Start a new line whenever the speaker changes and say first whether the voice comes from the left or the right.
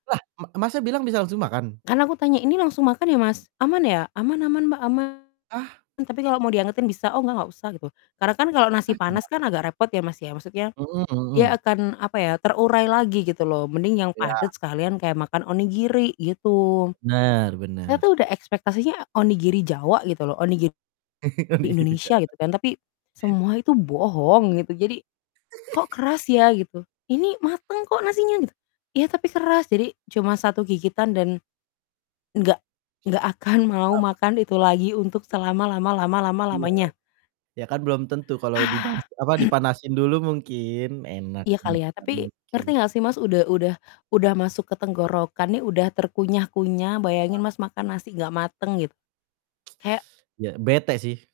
right: Lah ma Masnya bilang bisa langsung makan?
left: Kan aku tanya, "Ini langsung makan ya, Mas? Aman ya?" "Aman aman, Mbak, aman,
right: Ah.
left: tapi kalau mau diangetin bisa." "Oh, enggak, enggak usah." Gitu. Karena kan kalau nasi
right: Ah, gima
left: panas kan agak repot ya, Mas, ya, maksudnya
right: Mhm
left: dia
right: mhm.
left: akan, apa ya, terurai lagi gitu loh, mending yang
right: Iya.
left: padat sekalian kayak makan onigiri, gitu.
right: Bener
left: Saya
right: bener.
left: tuh udah ekspektasinya onigiri Jawa gitu loh, onigiri
right: Onigiri
left: Indonesia
right: Jawa.
left: gitu kan, tapi semua itu bohong gitu. Jadi, "Kok keras ya?" Gitu, "Ini mateng kok nasinya." Gitu, "Iya, tapi keras." Jadi cuma satu gigitan dan enggak enggak akan mau
right: Trauma?
left: makan itu lagi untuk selama lama lama lama
right: Iya
left: lamanya.
right: m iya kan belum tentu kalau dipanas apa, dipanasin dulu mungkin enak,
left: Iya kali ya,
right: beneran
left: tapi
right: mungkin.
left: ngerti enggak sih, Mas, udah udah udah masuk ke tenggorokan nih, udah terkunyah-kunyah, bayangin,
right: Paham.
left: Mas, makan nasi enggak mateng gitu, kayak
right: Iya, bete sih.